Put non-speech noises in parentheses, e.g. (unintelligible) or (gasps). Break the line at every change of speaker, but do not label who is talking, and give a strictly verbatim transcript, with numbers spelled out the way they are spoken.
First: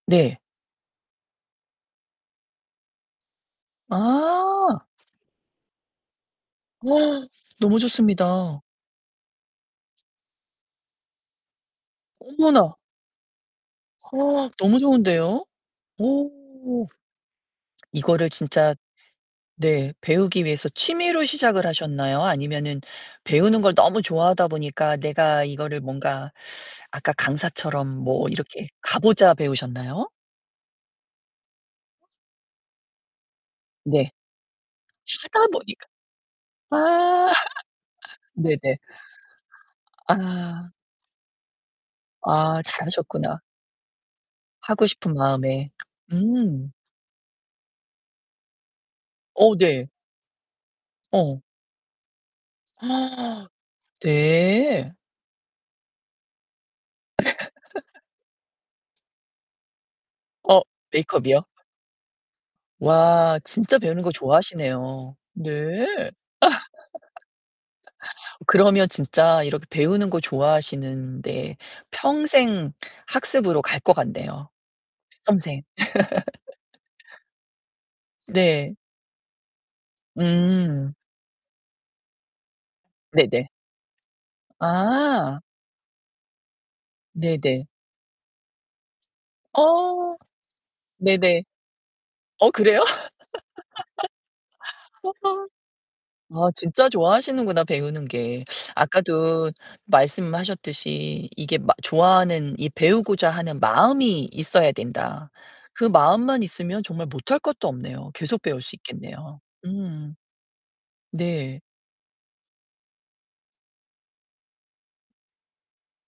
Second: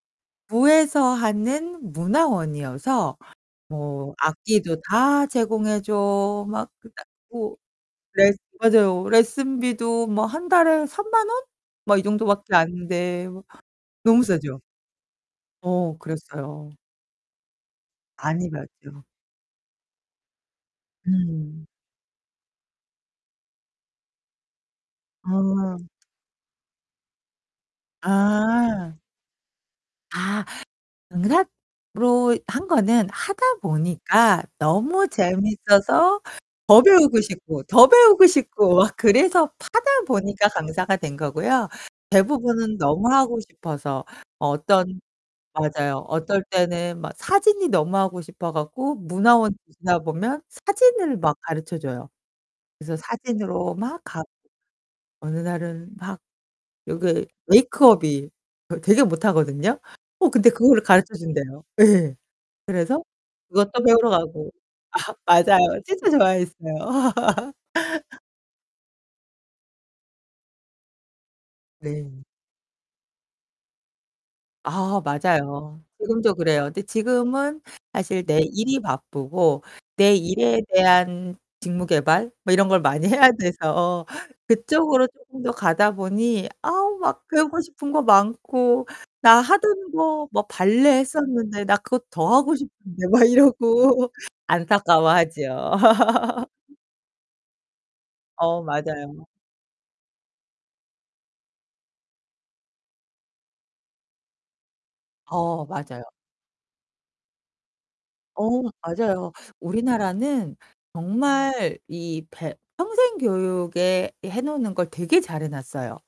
네.
부에서 하는 문화원이어서 뭐 악기도
아.
다 제공해 줘 막
와
(unintelligible)
너무
레
좋습니다.
맞아요 레슨비도 뭐 한 달에 삼만 원? 뭐 이 정도밖에
어머나.
안 돼 뭐 너무
어
싸죠.
너무 좋은데요?
어 그랬어요.
오. 이거를
많이
진짜
봤죠.
네 배우기 위해서 취미로
음.
시작을 하셨나요? 아니면은 배우는 걸 너무 좋아하다 보니까 내가
아.
이거를 뭔가 아까 강사처럼 뭐 이렇게
아.
가보자 배우셨나요?
아. (unintelligible) 로 한 거는 하다
네.
보니까 너무
하다 보니까.
재밌어서 더 배우고
아.
싶고, 더
(laughs)
배우고 싶고
네네.
막 그래서 파다 보니까
아.
강사가 된 거고요.
아
대부분은 너무 하고
잘하셨구나.
싶어서 어
하고
어떤
싶은 마음에.
맞아요. 어떨
음.
때는 막 사진이 너무 하고 싶어 갖고 문화원
어 네.
지나 보면 사진을 막
어.
가르쳐 줘요. 그래서 사진으로 막
(gasps)
가고.
네.
어느 날은 막 여기
(laughs)
메이크업이 그 되게 못하거든요. 어 근데
어
그거를 가르쳐
메이크업이요?
준대요. 예. 그래서
와 진짜
그것도
배우는
배우러
거
가고. 아
좋아하시네요. 네.
맞아요. 진짜 좋아했어요. (laughs)
(laughs) 그러면 진짜 이렇게 배우는 거 좋아하시는데
네.
평생 학습으로 갈 것 같네요.
아
평생.
맞아요. 지금도 그래요. 근데
(laughs)
지금은 사실 내
네.
일이 바쁘고 내 일에
음.
대한 직무 개발 뭐 이런 걸 많이 해야
네네.
돼서 그쪽으로
아.
쪼금 더 가다 보니 아우 막 배우고
네네.
싶은 거 많고 나 하던
어.
거 막 발레
네네.
했었는데 나 그거 더
어
하고
그래요?
싶은데 막 이러고.
(laughs) 어
안타까워하죠.
아.
(laughs)
아 진짜 좋아하시는구나 배우는 게.
어 맞아요.
아까도 말씀하셨듯이 이게 마 좋아하는 이 배우고자 하는 마음이 있어야 된다.
어
그
맞아요.
마음만 있으면 정말 못 할 것도 없네요. 계속
어
배울 수
맞아요.
있겠네요. 음.
우리나라는
네.
정말 이 배 평생 교육에 이 해 놓는 걸 되게 잘해 놨어요.